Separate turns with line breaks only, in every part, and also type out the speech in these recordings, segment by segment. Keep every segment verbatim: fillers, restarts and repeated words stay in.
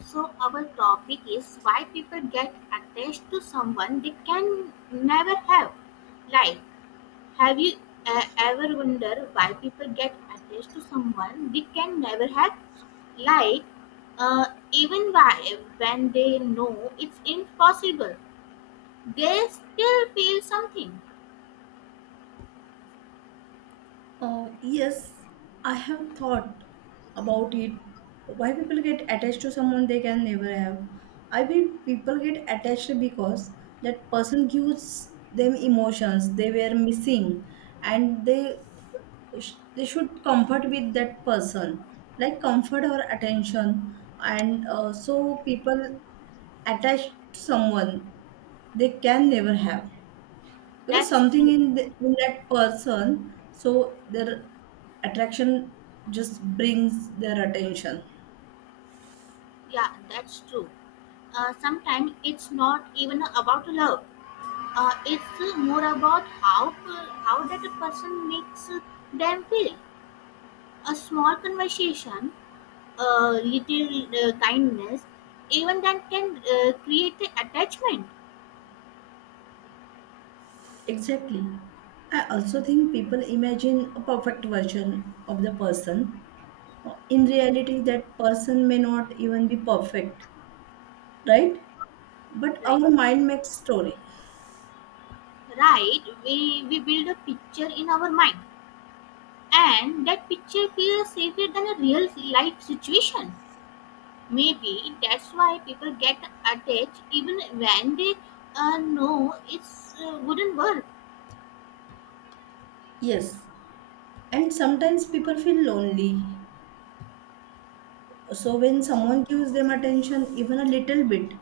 So our topic is why people get attached to someone they can never have. Like, have you uh, ever wondered why people get attached to someone they can never have? Like, uh, even why when they know it's impossible, they still feel something.
Uh, yes, I have thought about it. Why people get attached to someone they can never have? I mean, people get attached because that person gives them emotions they were missing, and they sh- they should comfort with that person, like comfort or attention. And uh, so people attach to someone they can never have. Because
That's
something
true.
in, the, in that person, so their attraction just brings their attention.
Yeah, that's true. Uh, sometimes it's not even about love. Uh, it's uh, more about how per- how that a person makes uh, them feel. A small conversation, a little uh, kindness, even that can uh, create a attachment.
Exactly. I also think people imagine a perfect version of the person. In reality, that person may not even be perfect, right? But
Right,
our mind makes story.
right. We we build a picture in our mind, and that picture feels safer than a real life situation. Maybe that's why people get attached even when they uh, know it's uh, wouldn't work.
Yes. And sometimes people feel lonely. So when someone gives them attention, even a little bit,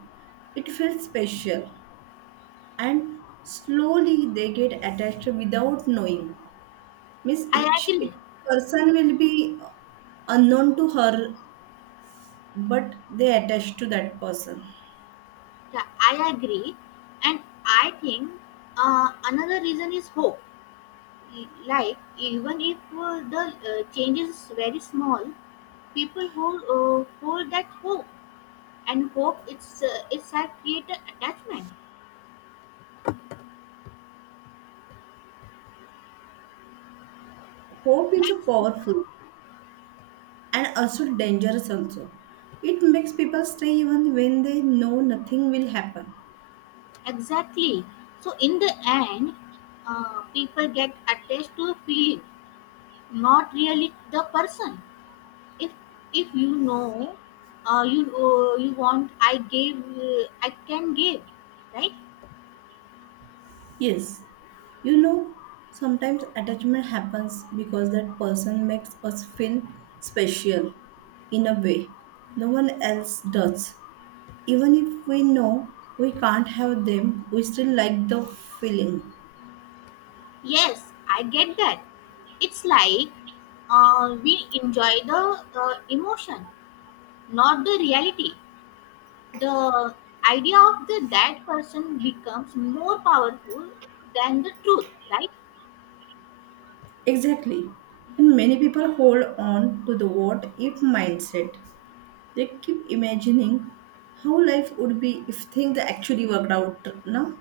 it feels special. And slowly they get attached without knowing means
I
each
agree.
it, person will be uh, unknown to her but they attach to that person.
Yeah, I agree, and I think uh, another reason is hope. E- Like even if uh, the uh, change is very small, people hold uh, hold that hope, and hope it's uh, it's a creator attachment.
Hope is
That's
a
true.
powerful and also dangerous also. It makes people stay even when they know nothing will happen.
Exactly. So in the end, uh, people get attached to a feeling, not really the person. If if you know, uh, you uh, you want, I gave, uh, I can give, right?
Yes, you know sometimes attachment happens because that person makes us feel special in a way no one else does. Even if we know we can't have them, we still like the feeling.
Yes, I get that. It's like uh, we enjoy the uh, emotion, not the reality. The idea of the that person becomes more powerful than the truth, right?
Exactly. And many people hold on to the what if mindset. They keep imagining how life would be if things actually worked out, no?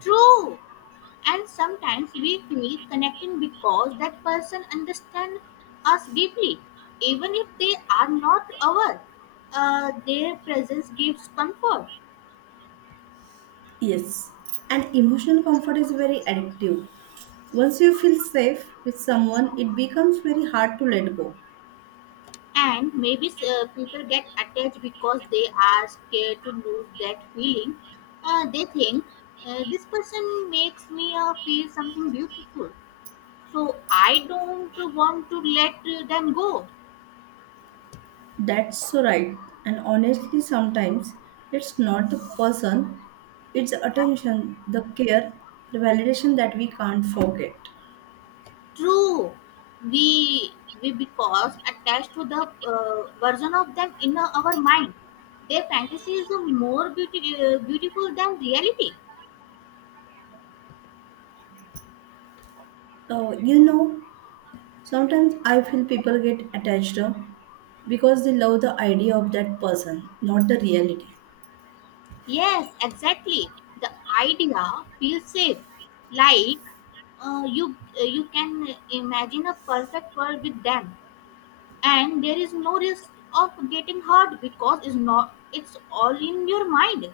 True. And sometimes we feel connecting because that person understands us deeply, even if they are not our. Uh, their presence gives comfort.
Yes. And emotional comfort is very addictive. Once you feel safe with someone, it becomes very hard to let go.
And maybe uh, people get attached because they are scared to lose that feeling. Uh, they think uh, this person makes me uh, feel something beautiful, so I don't want to let uh, them go.
That's so right. And honestly, sometimes it's not the person, it's the attention, the care, the validation that we can't forget.
True. We we because attached to the uh, version of them in our mind. Their fantasy is more beauty, uh, beautiful than reality.
Uh, you know, sometimes I feel people get attached uh, because they love the idea of that person, not the reality.
Yes, exactly. The idea feels safe. Like uh, you uh, you can imagine a perfect world with them, and there is no risk of getting hurt because it's not it's all in your mind.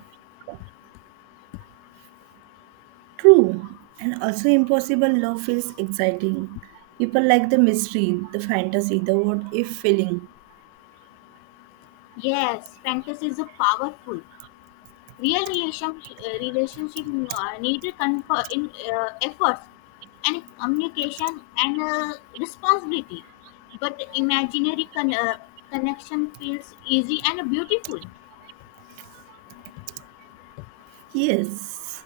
True, and also impossible love feels exciting. People like the mystery, the fantasy, the what if feeling.
Yes, fantasies are powerful. real relation, uh, relationship uh, need to confer in uh, efforts and communication and uh, responsibility, but imaginary con- uh, connection feels easy and beautiful.
Yes.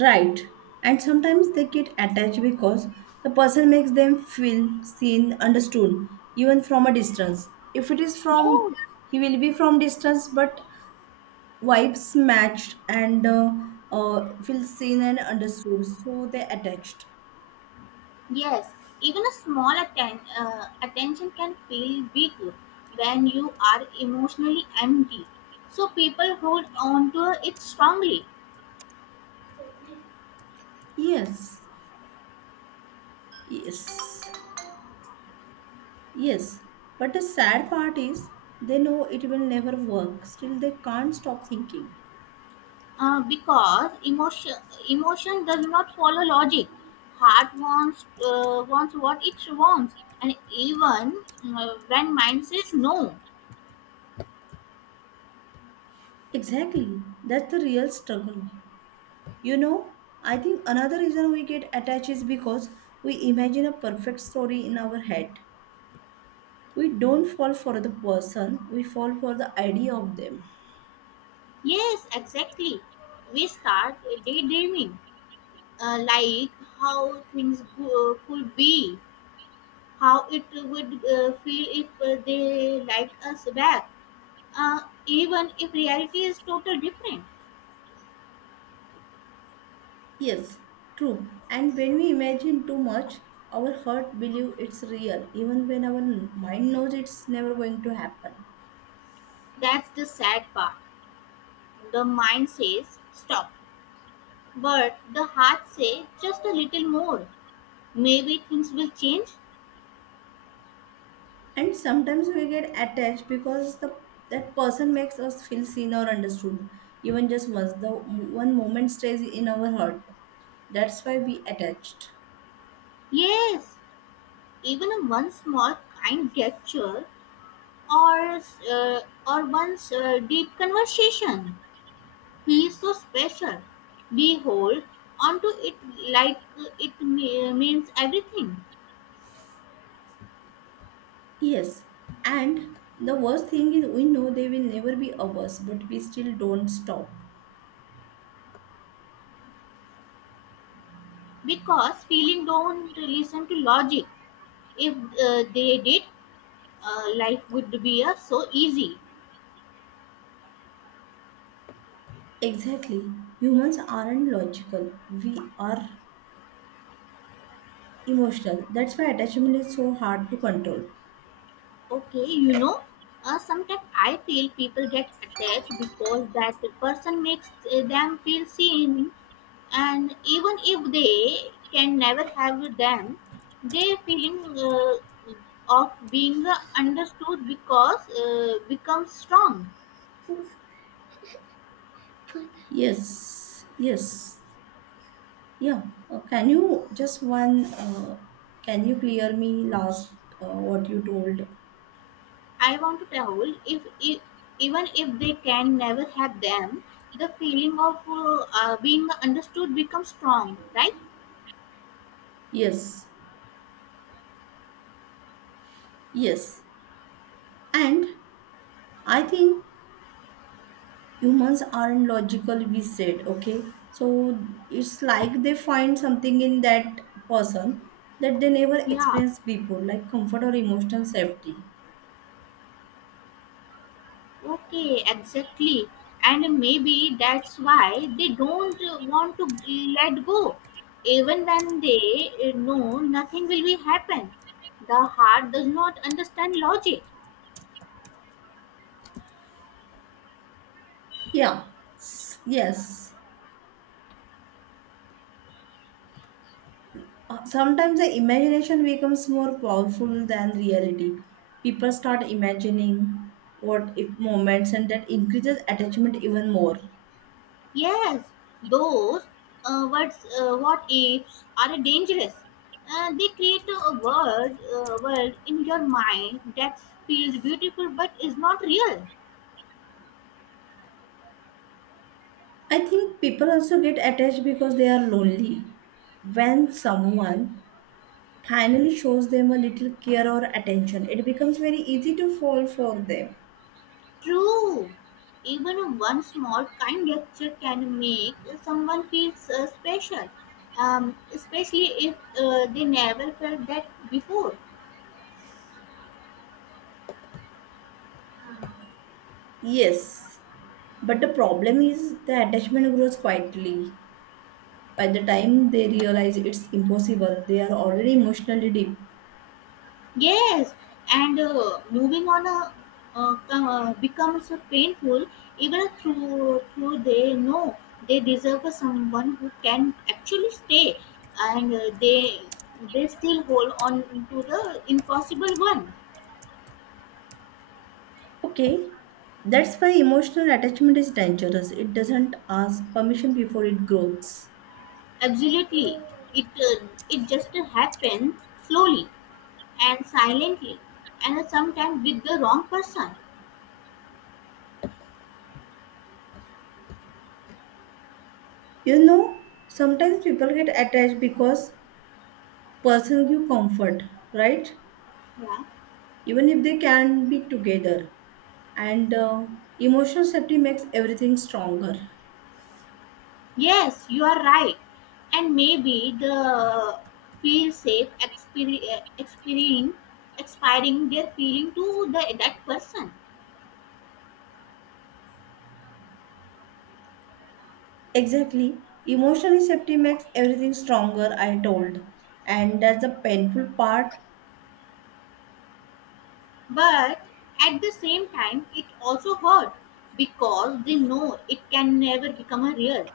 Right. And sometimes they get attached because the person makes them feel seen, understood, even from a distance. If it is from,
Yeah,
he will be from distance, but vibes matched and uh, uh, feel seen and understood. So they attached.
yes. Even a small atten- uh, attention can feel big when you are emotionally empty, so people hold on to it strongly.
Yes. Yes. Yes. But the sad part is they know it will never work. Still, they can't stop thinking.
Uh, because emotion emotion does not follow logic. Heart wants uh, wants what it wants, and even uh, when mind says no.
Exactly. That's the real struggle. You know, I think another reason we get attached is because we imagine a perfect story in our head. We don't fall for the person, we fall for the idea of them.
Yes, exactly. We start daydreaming, uh, like how things go, could be, how it would uh, feel if uh, they liked us back, uh, even if reality is totally different.
Yes, true. And when we imagine too much, our heart believes it's real, even when our mind knows it's never going to happen.
That's the sad part. The mind says stop, but the hearts say just a little more. Maybe things will change.
And sometimes we get attached because the that person makes us feel seen or understood, even just once. The one moment stays in our heart. That's why we attached.
Yes, even a one small kind gesture or uh, or one's uh, deep conversation. He is so special. We hold onto it like it me- means everything.
Yes, and the worst thing is we know they will never be ours, but we still don't stop.
Because feeling don't listen to logic. If uh, they did, uh, life would be uh, so easy.
Exactly. Humans aren't logical, we are emotional. That's why attachment is so hard to control.
Okay, you know, uh, sometimes I feel people get attached because that person makes uh, them feel seen, and even if they can never have them, their feeling uh, of being uh, understood because uh, becomes strong.
Yes, yes. Yeah. Uh, can you just one, uh, can you clear me last uh, what you told?
I want to tell if, if even if they can never have them, the feeling of uh, uh, being understood becomes strong, right?
Yes, yes. And I think humans aren't logical, we said okay. So it's like they find something in that person that they never
Yeah.
experienced before, like comfort or emotional safety.
Okay, exactly. And maybe that's why they don't uh, want to let go. Even when they uh, know nothing will be happen. The heart does not understand logic.
Yeah. S- yes. Uh, sometimes the imagination becomes more powerful than reality. People start imagining what if moments and that increases attachment even more.
Yes, those uh, words, uh, what ifs are dangerous. Uh, they create a world, uh, world in your mind that feels beautiful but is not real.
I think people also get attached because they are lonely. When someone finally shows them a little care or attention, it becomes very easy to fall for them.
True. Even one small kind gesture can make someone feel uh, special, um, especially if uh, they never felt that before.
Yes, but the problem is the attachment grows quietly. By the time they realize it's impossible, they are already emotionally deep.
Yes, and uh, moving on a, uh, com- uh, becomes so painful, even through through they know they deserve someone who can actually stay, and uh, they they still hold on to the impossible one.
Okay, that's why emotional attachment is dangerous. It doesn't ask permission before it grows.
Absolutely. It uh, it just happens slowly and silently, and sometimes with the wrong person.
You know, sometimes people get attached because person give comfort, right?
Yeah.
Even if they can be together. and uh, emotional safety makes everything stronger.
Yes, you are right. And maybe the feel safe expiring, expiring, expiring their feeling to the that person.
Exactly, emotional safety makes everything stronger, I told, and that's the painful part.
But at the same time, it also hurt because they know it can never become a real.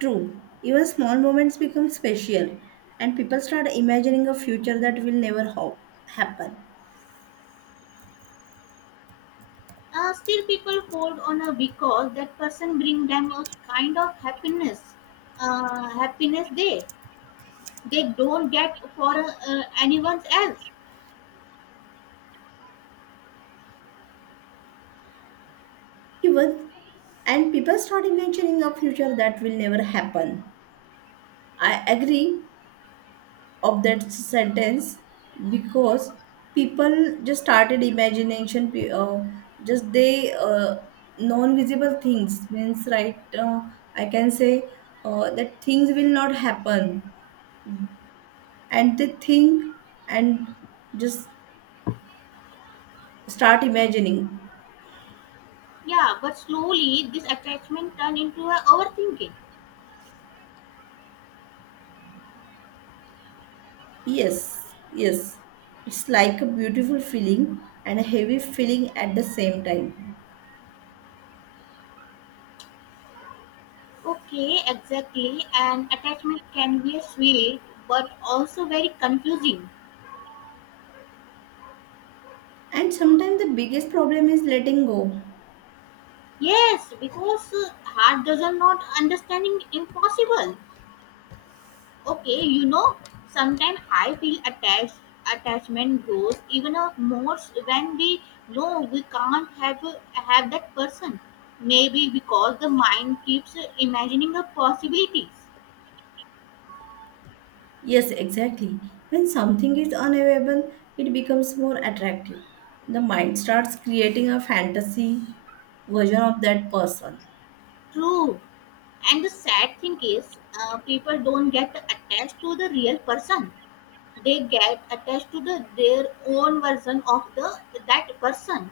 True, even small moments become special and people start imagining a future that will never ho- happen.
Uh, still, people hold on her because that person bring them a kind of happiness, uh, happiness they they don't get for uh, anyone else.
Even and people start imagining a future that will never happen. I agree of that sentence because people just started imagination pe- uh, just they uh, non-visible things means right uh, I can say uh, that things will not happen and they think and just start imagining.
Yeah, but slowly this attachment turn into a overthinking.
Yes, yes. It's like a beautiful feeling and a heavy feeling at the same time.
Okay, exactly. And attachment can be a sweet, but also very confusing.
And sometimes the biggest problem is letting go.
Yes, because uh, heart doesn't not understanding impossible. Okay, you know, sometimes I feel attached attachment grows even a more s- when we know we can't have have that person. Maybe because the mind keeps imagining the possibilities.
Yes, exactly. When something is unavailable, it becomes more attractive. The mind starts creating a fantasy version of that person.
True. And the sad thing is, uh, people don't get attached to the real person. They get attached to the their own version of the that person.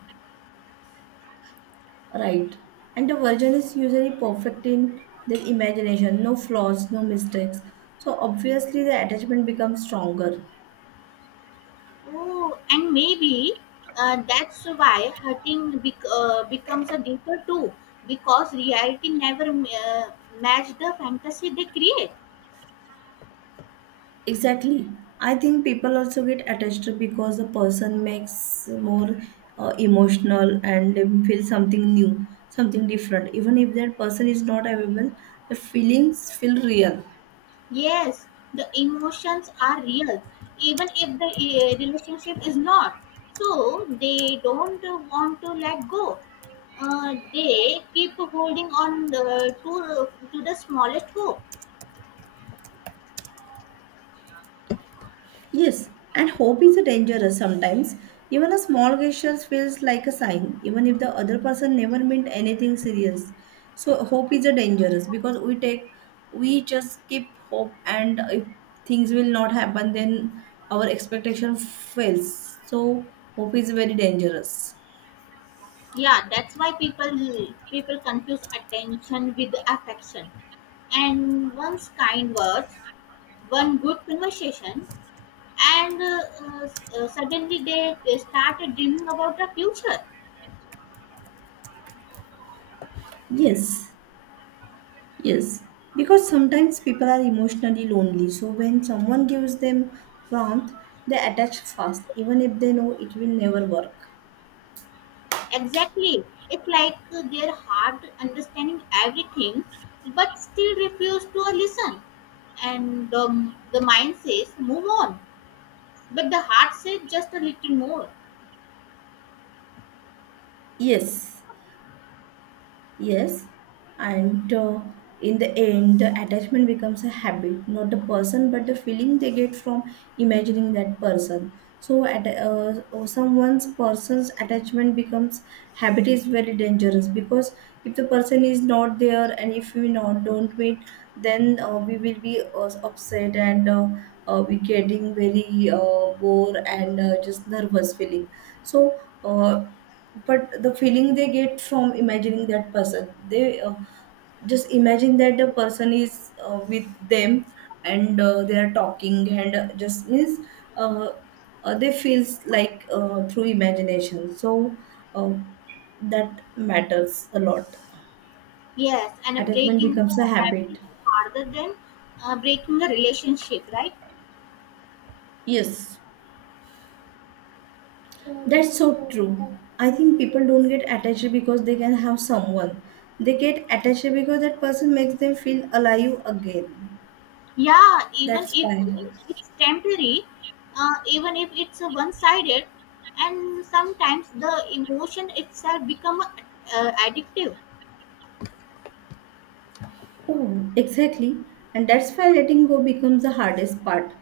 Right. And the version is usually perfect in their imagination, no flaws, no mistakes. So obviously the attachment becomes stronger.
Oh, and maybe uh, that's why hurting bec- uh, becomes a deeper too, because reality never uh, match the fantasy they create.
Exactly. I think people also get attached because the person makes more uh, emotional and they feel something new, something different. Even if that person is not available, the feelings feel real.
Yes, the emotions are real, even if the uh, relationship is not. So they don't want to let go. Uh, they keep holding on uh, to to the smallest hope.
Yes, and hope is dangerous sometimes. Even a small gesture feels like a sign, even if the other person never meant anything serious. So hope is a dangerous because we take, we just keep hope, and if things will not happen, then our expectation fails. So hope is very dangerous.
Yeah, that's why people people confuse attention with affection. And one's kind words, one good conversation, and uh, uh, s- uh, suddenly they, they started dreaming about the future.
Yes, yes. Because sometimes people are emotionally lonely. So when someone gives them warmth, they attach fast, even if they know it will never work.
Exactly. It's like uh, their heart understanding everything, but still refuse to listen. And the, the mind says, move on. But the heart says, just a little more.
Yes, yes. And uh, in the end, the attachment becomes a habit, not the person, but the feeling they get from imagining that person. So, at uh, uh, someone's person's attachment becomes habit is very dangerous because if the person is not there and if we not don't meet, then uh, we will be uh, upset and uh, uh, we getting very uh, bored and uh, just nervous feeling. So. Uh, but the feeling they get from imagining that person they uh, just imagine that the person is uh, with them and uh, they are talking and uh, just means uh, uh, they feels like uh, through imagination so uh, that matters a lot.
Yes, and a
Attachment
breaking the
becomes a
habit
habit.
is harder than uh, breaking the relationship, right?
Yes, that's so true. I think people don't get attached because they can have someone. They get attached because that person makes them feel alive again.
Yeah, even
That's
if
why,
it's temporary, uh, even if it's one sided, and sometimes the emotion itself become uh, addictive.
oh, exactly. And that's why letting go becomes the hardest part.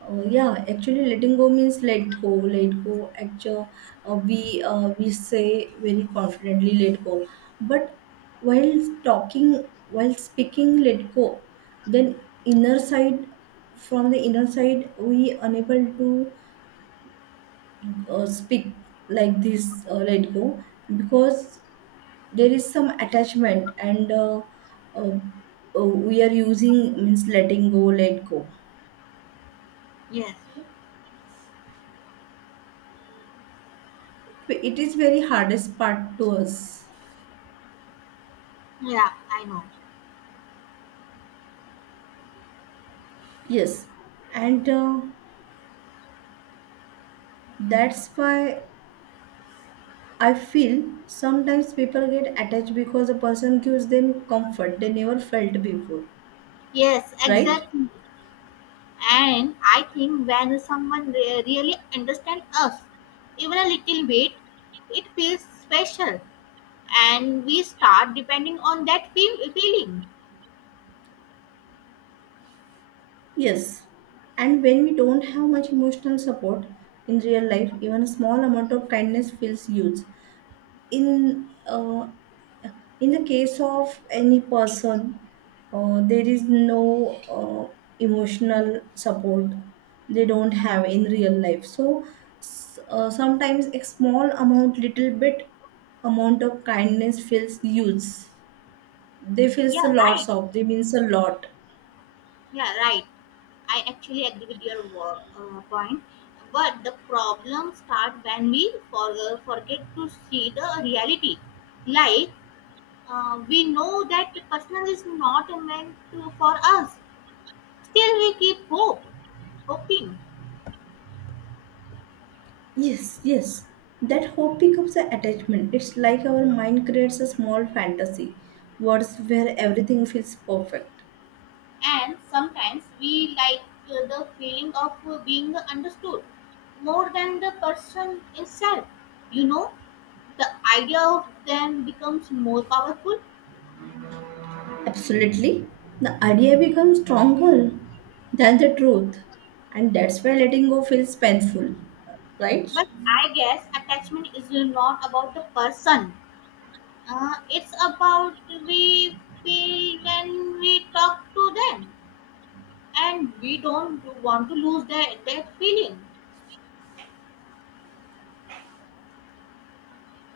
Uh, yeah, actually, letting go means let go, let go. Actually, uh, we uh, we say very confidently let go, but while talking, while speaking, let go. Then inner side, from the inner side, we unable to uh, speak like this. Uh, let go because there is some attachment and uh, uh, uh, we are using means letting go, let go.
Yes.
It is very hardest part to us.
Yeah, I know.
Yes, and uh, that's why I feel sometimes people get attached because a person gives them comfort they never felt before,
Yes,
right?
exactly. And I think when someone re- really understands us, even a little bit, it feels special, and we start depending on that feel- feeling.
Yes, and when we don't have much emotional support in real life, even a small amount of kindness feels huge. In uh, in the case of any person uh, there is no uh, emotional support they don't have in real life. So s- uh, sometimes a small amount, little bit amount of kindness feels huge. They
Yeah,
feels a lot
right.
of, they means a lot.
Yeah, right. I actually agree with your wo- uh, point, but the problem start when we for- uh, forget to see the reality. Like uh, we know that the personal is not meant to, for us. Still, we keep hope, hoping,
Yes, yes. That hope becomes an attachment. It's like our mind creates a small fantasy, words where everything feels perfect.
and sometimes we like uh, the feeling of uh, being understood more than the person itself. You know, the idea of them becomes more powerful.
Absolutely. The idea becomes stronger than the truth, and that's why letting go feels painful, right?
But I guess attachment is not about the person. Uh, it's about we feel when we talk to them, and we don't want to lose that that feeling.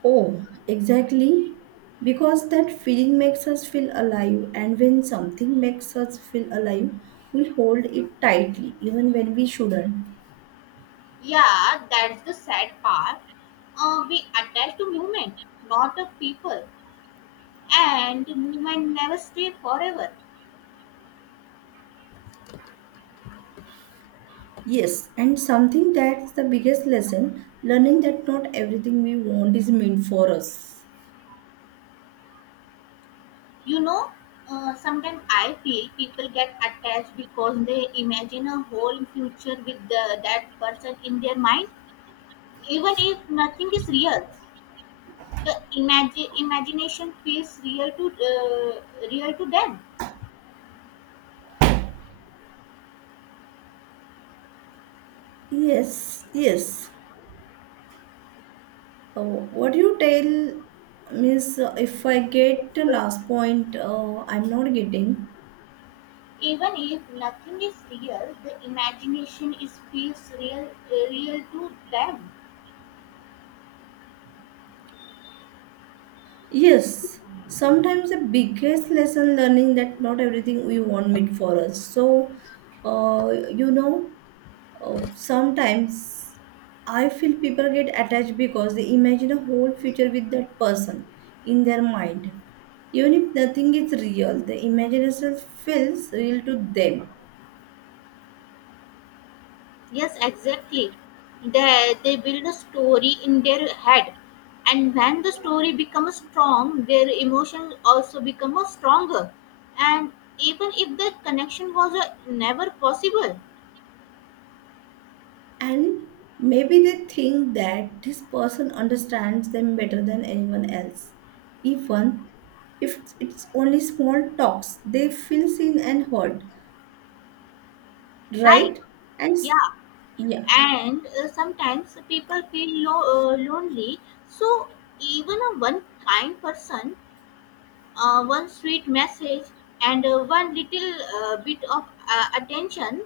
Oh, exactly. Because that feeling makes us feel alive, and when something makes us feel alive, we hold it tightly even when we shouldn't.
Yeah, that's the sad part. Uh, we attach to movement, not the people, and the movement never stay forever.
Yes, and something that's the biggest lesson learning that not everything we want is meant for us.
You know, uh, sometimes I feel people get attached because they imagine a whole future with the, that person in their mind. Even if nothing is real, the imagi- imagination feels real to uh, real to them.
Yes, yes. Oh, what do you tell, Miss? uh, If I get the last point, uh, I'm not getting.
Even if nothing is real, the imagination is feels real uh, real to them.
Yes, sometimes the biggest lesson learning that not everything we want meet for us. So, uh, you know, uh, sometimes I feel people get attached because they imagine a whole future with that person in their mind. Even if nothing is real, the imagination feels real to them.
Yes, exactly. They they build a story in their head, and when the story becomes strong, their emotions also become a stronger. And even if the connection was uh, never possible,
And maybe they think that this person understands them better than anyone else, even if it's only small talks they feel seen and heard,
right?
right? and s-
Yeah,
yeah.
and uh, sometimes people feel lo- uh, lonely, so even a one kind person, uh, one sweet message, and uh, one little uh, bit of uh, attention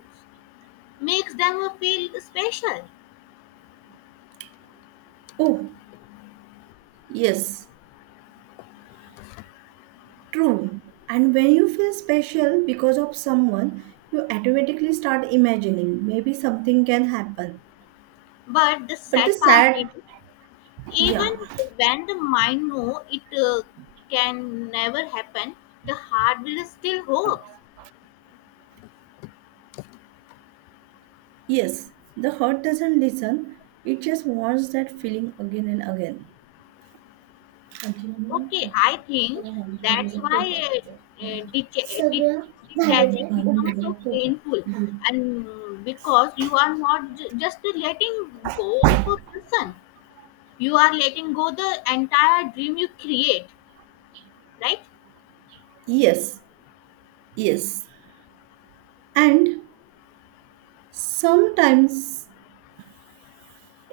makes them feel special.
Oh yes, true. And when you feel special because of someone you automatically start imagining maybe something can happen.
But the
But the
sad part is,
sad,
even
yeah,
when the mind know it uh, can never happen, the heart will still hopes.
yes, the heart doesn't listen, it just wants that feeling again and again.
Okay, I think that's why uh, uh, det- det- detaching
ठेवलेलं
becomes so
तो
painful,
करतो.
and mm, because you are not j- just letting go of a person, you are letting go the entire dream you create, right?
Yes, yes. And sometimes,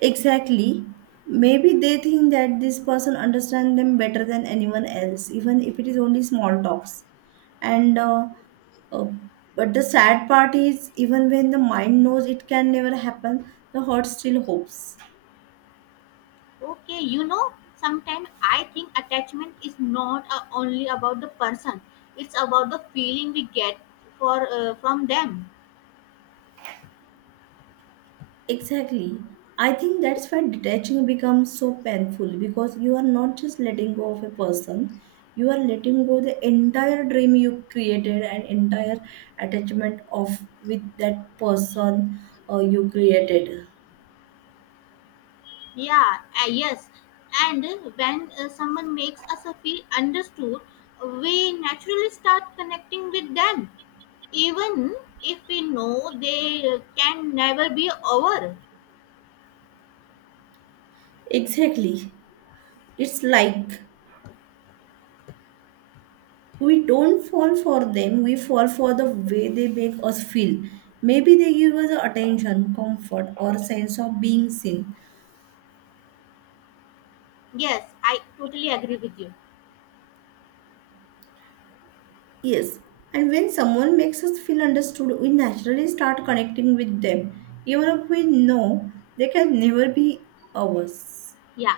exactly, maybe they think that this person understands them better than anyone else, even if it is only small talks. And uh, uh, but the sad part is, even when the mind knows it can never happen, the heart still hopes.
Okay, you know, sometimes I think attachment is not uh, only about the person; it's about the feeling we get for uh, from them.
Exactly. I think that's why detaching becomes so painful because you are not just letting go of a person, you are letting go the entire dream you created and entire attachment of with that person uh, you created.
Yeah, uh, yes. And uh, when uh, someone makes us uh, feel understood, we naturally start connecting with them, even if we know they uh, can never be over.
Exactly. It's like we don't fall for them, we fall for the way they make us feel. Maybe they give us attention, comfort, or sense of being seen.
Yes, I totally agree with you.
Yes, and when someone makes us feel understood, we naturally start connecting with them, even if we know they can never be ours.
Yeah,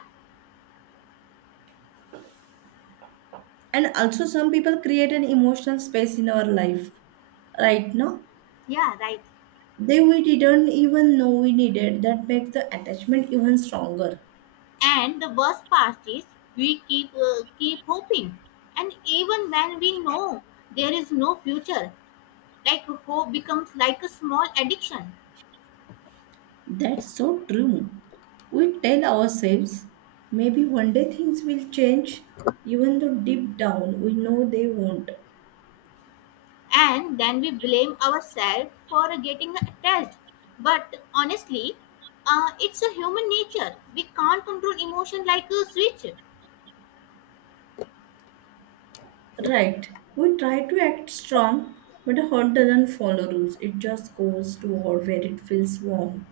And also, some people create an emotional space in our life, right? Now
yeah, right.
they we didn't even know we needed. That makes the attachment even stronger.
And the worst part is we keep uh, keep hoping, and even when we know there is no future, like hope becomes like a small addiction.
That's so true. We tell ourselves maybe one day things will change, even though deep down we know they won't.
And then we blame ourselves for getting attached, but honestly uh, it's a human nature, we can't control emotion like a switch.
Right. We try to act strong, but a heart doesn't follow rules. It just goes to war where it feels warm.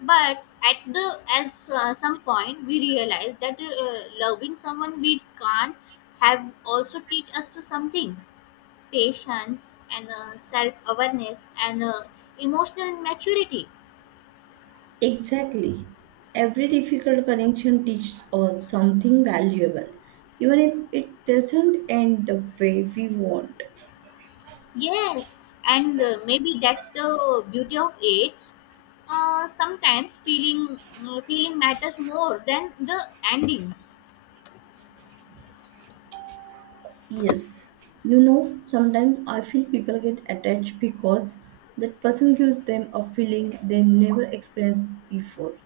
But at the as uh, some point we realize that uh, loving someone we can't have also teach us something, patience and uh, self awareness and uh, emotional maturity.
Exactly. Every difficult connection teaches us something valuable, even if it doesn't end the way we want.
Yes, and uh, maybe that's the beauty of it. Uh, sometimes feeling mm, feeling matters more than the ending.
Yes. You know, sometimes I feel people get attached because that person gives them a feeling they never experienced before.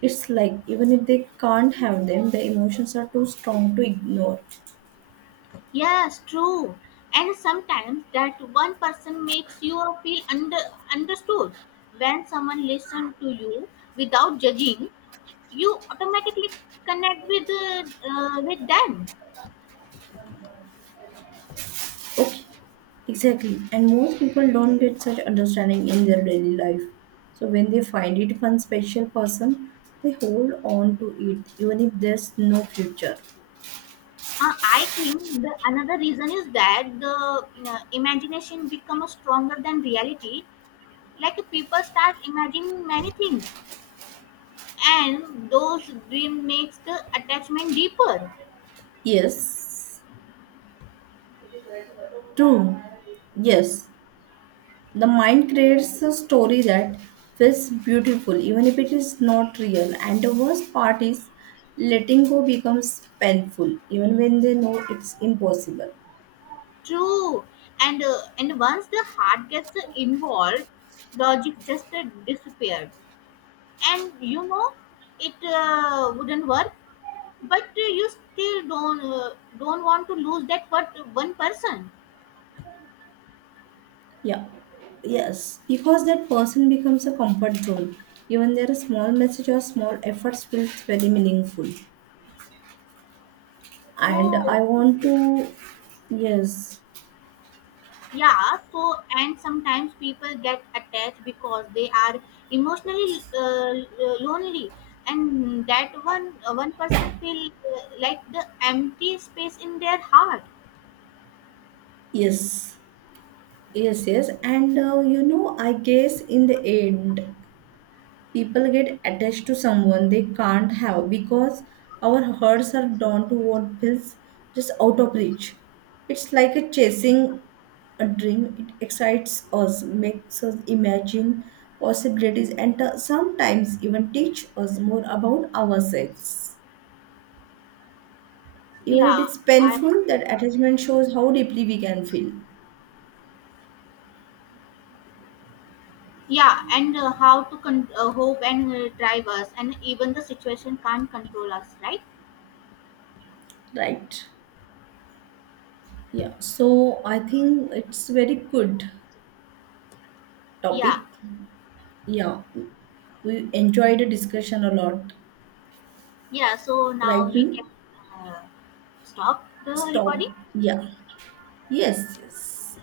It's like even if they can't have them, the emotions are too strong to ignore.
Yes, true. And sometimes that one person makes you feel under understood. When someone listens to you without judging, you automatically connect with uh, uh, with them.
Okay, exactly. And most people don't get such understanding in their daily life. So when they find it one special person, they hold on to it even if there's no future.
Uh, I think the another reason is that the uh, imagination becomes stronger than reality, like people start imagining many things, and those dream makes the attachment deeper.
Yes, true. Yes, the mind creates a story that feels beautiful even if it is not real. And the worst part is letting go becomes painful even when they know it's impossible.
True. And uh, and once the heart gets involved, logic just uh, disappeared, and you know it uh, wouldn't work, but uh, you still don't uh, don't want to lose that what one person.
Yeah. Yes. Because that person becomes a comfort zone. Even their small message or small efforts feels very meaningful. And
Oh,
I want
okay.
to, yes.
Yeah, so and sometimes people get attached because they are emotionally uh, lonely, and that one uh, one person feel uh, like the empty space in their heart.
Yes. Yes, yes. And uh, you know, I guess in the end people get attached to someone they can't have because our hearts are drawn to what feels just out of reach. It's like a chasing a dream. It excites us, makes us imagine possibilities, and uh, sometimes even teach us more about ourselves. Even it
yeah
is
i
painful, that attachment shows how deeply we can feel.
yeah and uh, how to con- uh, hope and uh, drive us, and even the situation can't control us, right?
Right. Yeah. So I think it's very good
Yeah.
topic. Yeah, we enjoyed the discussion a lot.
Yeah, so
Right?
now we can uh, stop the
Stop.
recording.
Yeah. Yes, yes.